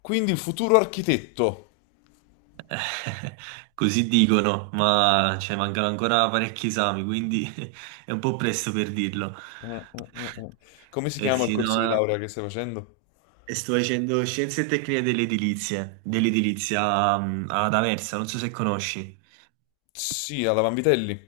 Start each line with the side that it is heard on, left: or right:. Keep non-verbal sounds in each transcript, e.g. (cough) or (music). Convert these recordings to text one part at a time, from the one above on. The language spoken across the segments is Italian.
left: Quindi il futuro architetto.
right: (laughs) Così dicono, ma cioè, mancano ancora parecchi esami, quindi (laughs) è un po' presto per dirlo.
left: Mm, mm, mm. Come si
right: Eh
left: chiama il
right: sì,
left: corso di
right: no,
left: laurea che stai facendo?
right: sto facendo scienze e tecniche dell'edilizia, dell'edilizia, ad Aversa, non so se conosci.
left: Sì, alla Vanvitelli.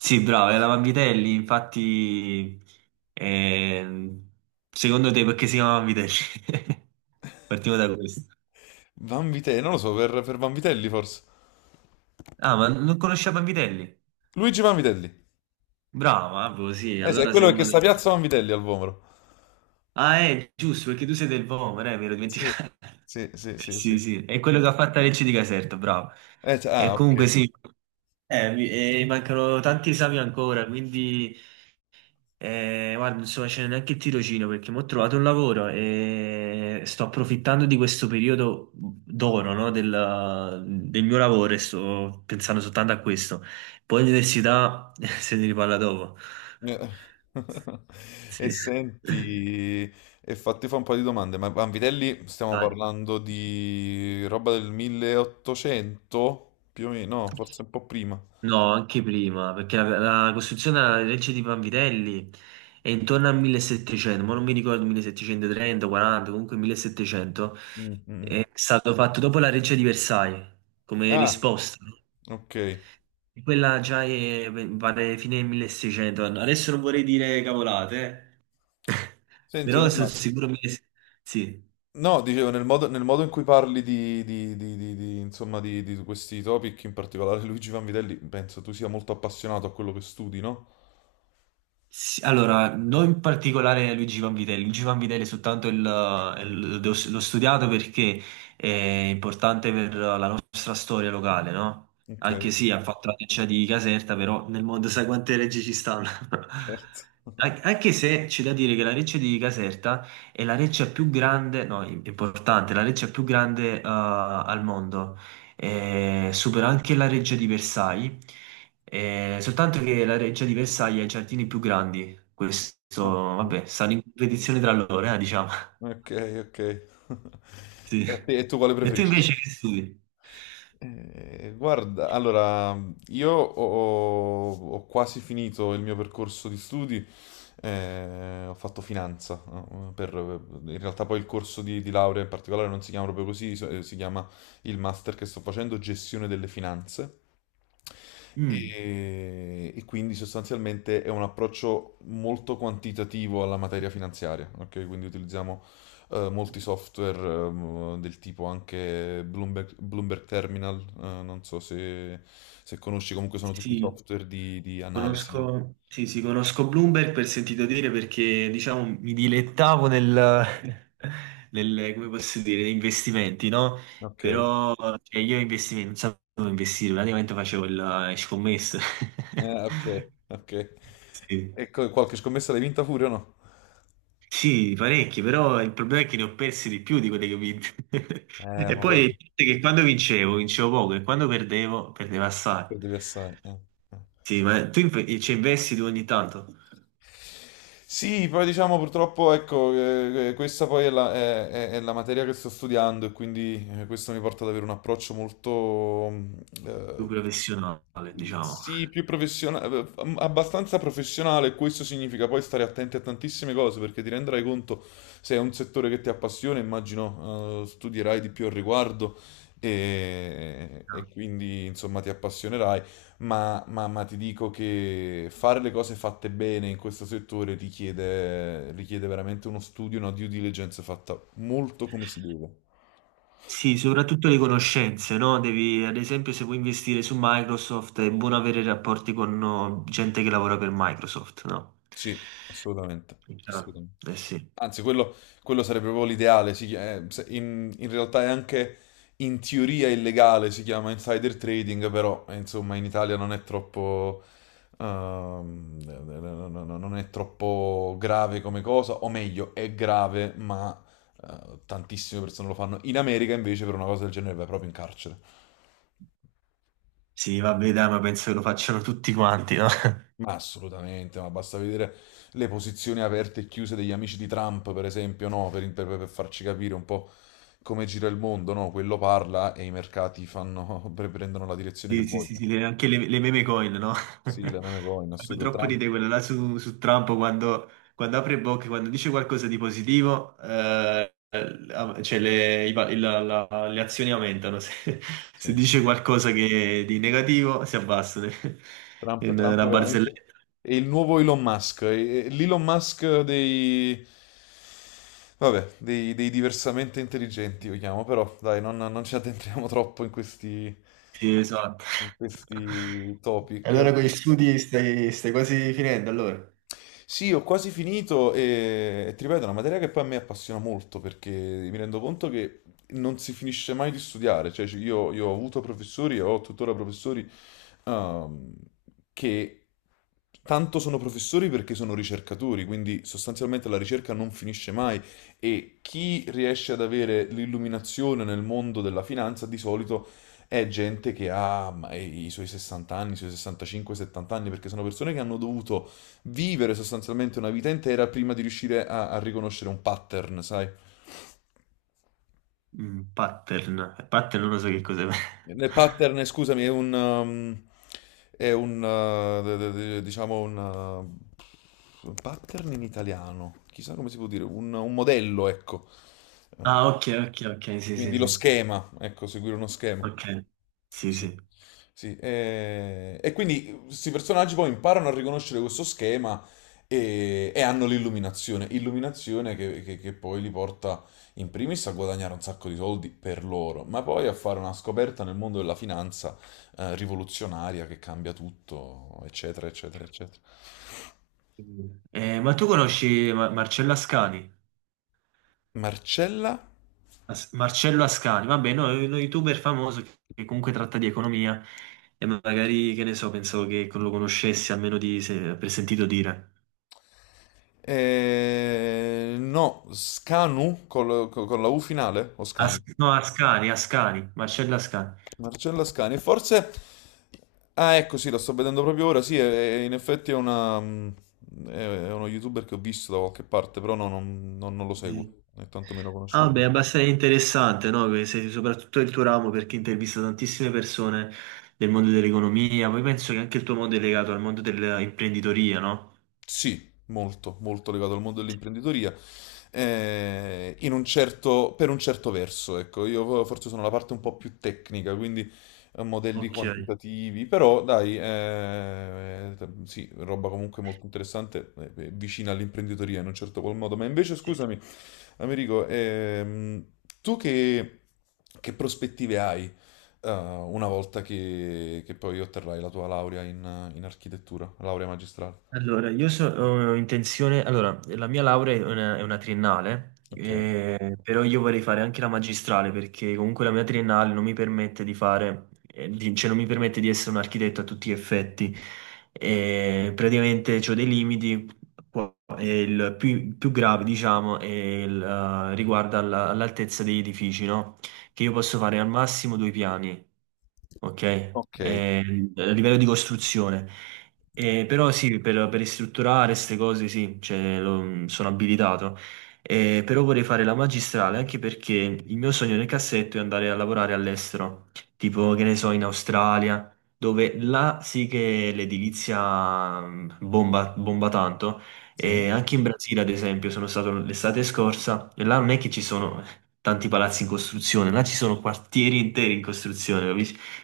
right: Sì, bravo, è la Vanvitelli, infatti. ehm, Secondo te perché si chiama Vanvitelli? (laughs) Partiamo da questo.
left: Vanvitelli, non lo so, per Vanvitelli forse.
right: Ah, ma non conosci la Vanvitelli?
left: Luigi Vanvitelli.
right: Bravo, ah, boh, sì,
left: Eh sì, è
right: allora sei
left: quello che
right: uno
left: sta a
right: dei...
left: Piazza Vanvitelli al Vomero.
right: Ah, è giusto, perché tu sei del Vomero, mi ero
left: Sì,
right: dimenticato. (laughs)
left: sì, sì, sì, sì.
right: Sì, sì, è quello che ha fatto la legge di Caserta, bravo. E
left: Ok.
right: comunque sì, mi mancano tanti esami ancora, quindi guarda, non sto facendo neanche il tirocinio perché mi ho trovato un lavoro e sto approfittando di questo periodo d'oro, no, del mio lavoro e sto pensando soltanto a questo. Poi l'università (laughs) se ne riparla dopo.
left: Eh. (laughs) E
right: Sì.
left: senti, e fatti fa un po' di domande, ma Vanvitelli
right: (laughs)
left: stiamo
right: Dai.
left: parlando di roba del 1800? Più o meno, no, forse un po' prima.
right: No, anche prima, perché la costruzione della legge di Vanvitelli è intorno al 1700, ma non mi ricordo 1730, 40, comunque 1700,
left: Mm, mm, mm.
right: è stato fatto dopo la legge di Versailles, come
left: Ah,
right: risposta, no?
left: ok.
right: E quella già è, vale fine 1600, adesso non vorrei dire cavolate, eh. (laughs)
left: Senti,
right: Però
left: ma
right: sono
left: ma-
right: sicuro 1600, sì.
left: no, dicevo, nel modo in cui parli di- insomma, di questi topic, in particolare Luigi Vanvitelli, penso tu sia molto appassionato a quello che studi, no?
right: Sì, allora, non in particolare Luigi Vanvitelli, Luigi Vanvitelli è soltanto l'ho studiato perché è importante per la nostra storia locale, no?
left: Ok,
right: Anche sì, ha fatto la deccia di Caserta, però nel mondo sai quante leggi ci stanno.
left: certo.
right: (laughs)
left: (laughs)
right: Anche se c'è da dire che la Recce di Caserta è la reccia più grande, no, importante, la reccia più grande al mondo, supera anche la reggia di Versailles, soltanto che la reggia di Versailles ha i giardini più grandi. Questo,
left: Ok,
right: vabbè, stanno in competizione tra loro, diciamo. (laughs)
left: ok, ok. (laughs)
right: Sì.
left: E tu quale
right: E tu
left: preferisci?
right: invece che studi?
left: Guarda, allora, io ho quasi finito il mio percorso di studi, ho fatto finanza, no? In realtà poi il corso di laurea in particolare non si chiama proprio così, si chiama il master che sto facendo, gestione delle finanze.
right: Mm.
left: E quindi sostanzialmente è un approccio molto quantitativo alla materia finanziaria, ok? Quindi utilizziamo molti software, del tipo anche Bloomberg, Bloomberg Terminal, non so se, se conosci, comunque sono tutti
right: Sì.
left: software di analisi.
right: Conosco, sì, sì, conosco Bloomberg per sentito dire perché, diciamo, mi dilettavo nel, (laughs) come posso dire, negli investimenti, no?
left: Ok,
right: Però, cioè, io investimenti, non sapevo dove investire, praticamente facevo le scommesse. (laughs)
left: ok, ok.
right: Sì.
left: Qualche scommessa l'hai vinta pure o no?
right: Sì, parecchi, però il problema è che ne ho persi di più di quelle che ho vinto. (laughs) E
left: Ma
right: poi il
left: guarda,
right: fatto è che quando vincevo, vincevo poco, e quando perdevo, perdevo assai.
left: perdevi assai. Eh, eh.
right: Sì, ma tu ci investi tu ogni tanto?
left: Sì, poi diciamo purtroppo, ecco, questa poi è è la materia che sto studiando e quindi questo mi porta ad avere un approccio molto, mm, eh,
right: Più professionale, diciamo.
left: sì, più professionale, abbastanza professionale. Questo significa poi stare attenti a tantissime cose perché ti renderai conto se è un settore che ti appassiona, immagino, studierai di più al riguardo e quindi, insomma, ti appassionerai ma ti dico che fare le cose fatte bene in questo settore richiede veramente uno studio, una due diligence fatta molto come si deve.
right: Sì, soprattutto le conoscenze, no? Devi, ad esempio, se vuoi investire su Microsoft, è buono avere rapporti con, no, gente che lavora per Microsoft, no?
left: Sì, assolutamente,
right: Chiaro.
left: assolutamente.
right: Eh sì.
left: Anzi, quello sarebbe proprio l'ideale. In realtà è anche in teoria illegale, si chiama insider trading, però insomma in Italia non è troppo, non è troppo grave come cosa, o meglio, è grave, ma tantissime persone lo fanno. In America invece per una cosa del genere vai proprio in carcere.
right: Sì, vabbè, dai, ma penso che lo facciano tutti quanti, no?
left: Ma assolutamente, ma basta vedere le posizioni aperte e chiuse degli amici di Trump, per esempio, no? Per farci capire un po' come gira il mondo, no? Quello parla e i mercati fanno, (laughs) prendono la direzione che
right: Sì, sì, sì,
left: vogliono.
right: sì, anche le meme coin, no? (laughs)
left: Sì, la meme coin,
right: Fanno
left: assurdo.
right: troppo
left: Trump,
right: ridere quello là su Trump quando, quando apre bocca, quando dice qualcosa di positivo, cioè le, i pa- il- la- la- le azioni aumentano. (laughs) Se,
left: sì,
right: se
left: sì.
right: dice qualcosa che, di negativo, si abbassano. (laughs) È
left: Trump,
right: una
left: Trump
right: una
left: veramente
right: barzelletta.
left: è il nuovo Elon Musk, è l'Elon Musk dei... Vabbè, dei diversamente intelligenti, lo chiamo, però dai, non ci addentriamo (laughs) troppo
right: Sì, esatto.
left: in
right: (laughs)
left: questi
right: E
left: topic.
right: allora con gli studi stai, stai quasi finendo, allora?
left: Sì, ho quasi finito e ti ripeto, è una materia che poi a me appassiona molto perché mi rendo conto che non si finisce mai di studiare, cioè, io ho avuto professori e ho tuttora professori, ehm, che tanto sono professori perché sono ricercatori, quindi sostanzialmente la ricerca non finisce mai e chi riesce ad avere l'illuminazione nel mondo della finanza di solito è gente che ha ma, i suoi 60 anni, i suoi 65, 70 anni, perché sono persone che hanno dovuto vivere sostanzialmente una vita intera prima di riuscire a riconoscere un pattern, sai?
right: Mm, pattern. Pattern non lo so che cos'è. (laughs)
left: Nel pattern, scusami, è un, diciamo un pattern in italiano, chissà come si può dire, un modello, ecco. Uh,
right: Ah, ok, ok, ok, sì, sì,
left: quindi lo
right: sì.
left: schema, ecco, seguire uno schema.
right: Ok, sì,
left: Sì.
right: sì.
left: Sì, e, quindi questi personaggi poi imparano a riconoscere questo schema e hanno l'illuminazione, illuminazione che poi li porta in primis a guadagnare un sacco di soldi per loro, ma poi a fare una scoperta nel mondo della finanza rivoluzionaria che cambia tutto, eccetera, eccetera, eccetera.
right: Ma tu conosci Marcello Ascani?
left: Marcella?
right: Marcello Ascani, vabbè, no, è uno youtuber famoso che comunque tratta di economia e magari, che ne so, pensavo che lo conoscessi almeno di, se, per sentito dire.
left: No, Scanu con la U finale o Scani?
right: No, Ascani, Ascani, Marcello Ascani.
left: Marcella Scani, e forse... Ah, ecco, sì, la sto vedendo proprio ora. Sì, in effetti è una... mm, è uno youtuber che ho visto da qualche parte, però no, non lo
right: Sì.
left: seguo, né tantomeno
right: Ah,
left: conoscevo.
right: beh, è abbastanza interessante, no? Che sei soprattutto il tuo ramo perché intervista tantissime persone del mondo dell'economia. Poi penso che anche il tuo mondo è legato al mondo dell'imprenditoria, no?
left: Sì, molto, molto legato al mondo dell'imprenditoria. Per un certo verso, ecco, io forse sono la parte un po' più tecnica, quindi modelli
right: Ok.
left: quantitativi, però dai, sì, roba comunque molto interessante, vicina all'imprenditoria in un certo qual modo. Ma invece,
right: Sì.
left: scusami, Americo, tu che prospettive hai, una volta che poi otterrai la tua laurea in architettura, laurea magistrale?
right: Allora, ho intenzione, allora, la mia laurea è una triennale,
left: Ok.
right: però io vorrei fare anche la magistrale perché comunque la mia triennale non mi permette di fare, cioè non mi permette di essere un architetto a tutti gli effetti. Praticamente ho dei limiti, e il più, più grave, diciamo, è il, riguarda all'altezza degli edifici, no? Che io posso fare al massimo due piani. Ok.
left: Ok,
right: Eh, a livello di costruzione. Però sì, per ristrutturare queste cose sì, cioè, sono abilitato. Però vorrei fare la magistrale anche perché il mio sogno nel cassetto è andare a lavorare all'estero, tipo che ne so, in Australia, dove là sì che l'edilizia bomba, bomba tanto.
left: sì,
right: E anche in Brasile, ad esempio, sono stato l'estate scorsa e là non è che ci sono tanti palazzi in costruzione, là ci sono quartieri interi in costruzione, ho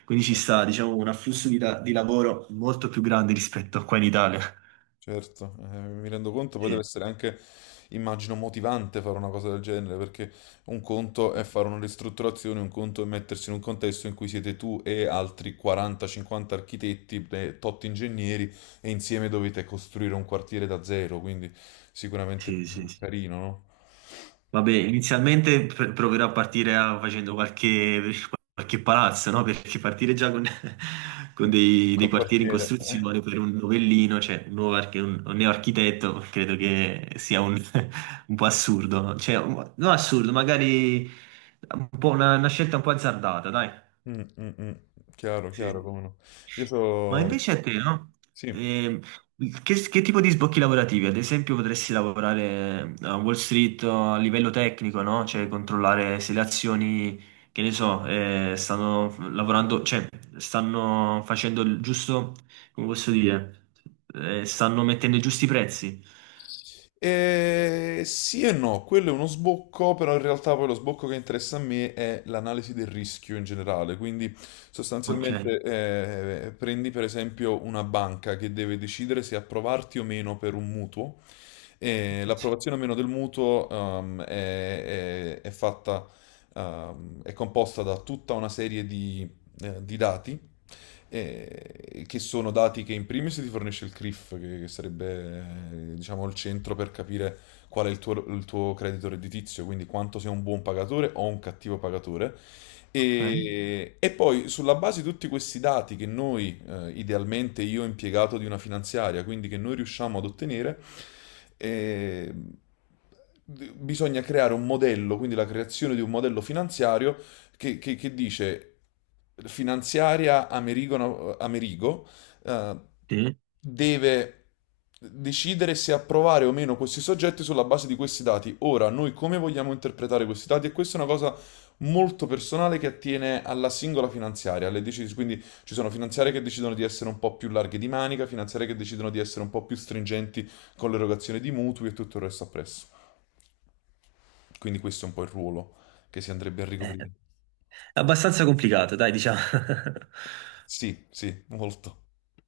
right: quindi ci
left: sì,
right: sta, diciamo, un afflusso di, di lavoro molto più grande rispetto a qua in Italia.
left: certo, mi rendo conto, poi deve
right: Sì,
left: essere anche, immagino, motivante fare una cosa del genere, perché un conto è fare una ristrutturazione, un conto è mettersi in un contesto in cui siete tu e altri 40-50 architetti, e tot ingegneri, e insieme dovete costruire un quartiere da zero, quindi sicuramente
right: sì,
left: più
right: sì, sì.
left: carino, no?
right: Vabbè, inizialmente proverò a partire facendo qualche, qualche palazzo, no? Perché partire già con, (laughs) con
left: Mm,
right: dei, dei
left: col
right: quartieri in
left: quartiere. Eh.
right: costruzione per un novellino, cioè un nuovo un neoarchitetto, credo che sia un, (laughs) un po' assurdo, no? Cioè, non assurdo, magari un po' una scelta un po' azzardata, dai.
left: Mm, mm, mm. Chiaro, chiaro,
right: Sì.
left: come no. Io
right: Ma
left: so...
right: invece a te, no?
left: Sì.
right: Ehm, che tipo di sbocchi lavorativi? Ad esempio, potresti lavorare, a Wall Street o a livello tecnico, no? Cioè, controllare se le azioni, che ne so, stanno lavorando, cioè, stanno facendo il giusto, come posso dire. Stanno mettendo i giusti prezzi.
left: Sì e no, quello è uno sbocco, però in realtà poi lo sbocco che interessa a me è l'analisi del rischio in generale. Quindi
right: Ok.
left: sostanzialmente prendi per esempio una banca che deve decidere se approvarti o meno per un mutuo e
right: Sì.
left: l'approvazione o meno del mutuo è fatta, è composta da tutta una serie di dati, che sono dati che in primis ti fornisce il CRIF, che sarebbe diciamo, il centro per capire qual è il tuo credito redditizio, quindi quanto sei un buon pagatore o un cattivo pagatore.
right: Ok.
left: E poi sulla base di tutti questi dati che noi, idealmente io impiegato di una finanziaria, quindi che noi riusciamo ad ottenere, eh, bisogna creare un modello, quindi la creazione di un modello finanziario che dice finanziaria Amerigo, Amerigo eh,
right: Sì.
left: deve decidere se approvare o meno questi soggetti sulla base di questi dati. Ora, noi come vogliamo interpretare questi dati? E questa è una cosa molto personale che attiene alla singola finanziaria, alle decisioni. Quindi ci sono finanziarie che decidono di essere un po' più larghe di manica, finanziarie che decidono di essere un po' più stringenti con l'erogazione di mutui e tutto il resto appresso. Quindi questo è un po' il ruolo che si andrebbe a
right: Eh,
left: ricoprire.
right: è abbastanza complicato, dai, diciamo. (laughs)
left: Sì, sì, molto.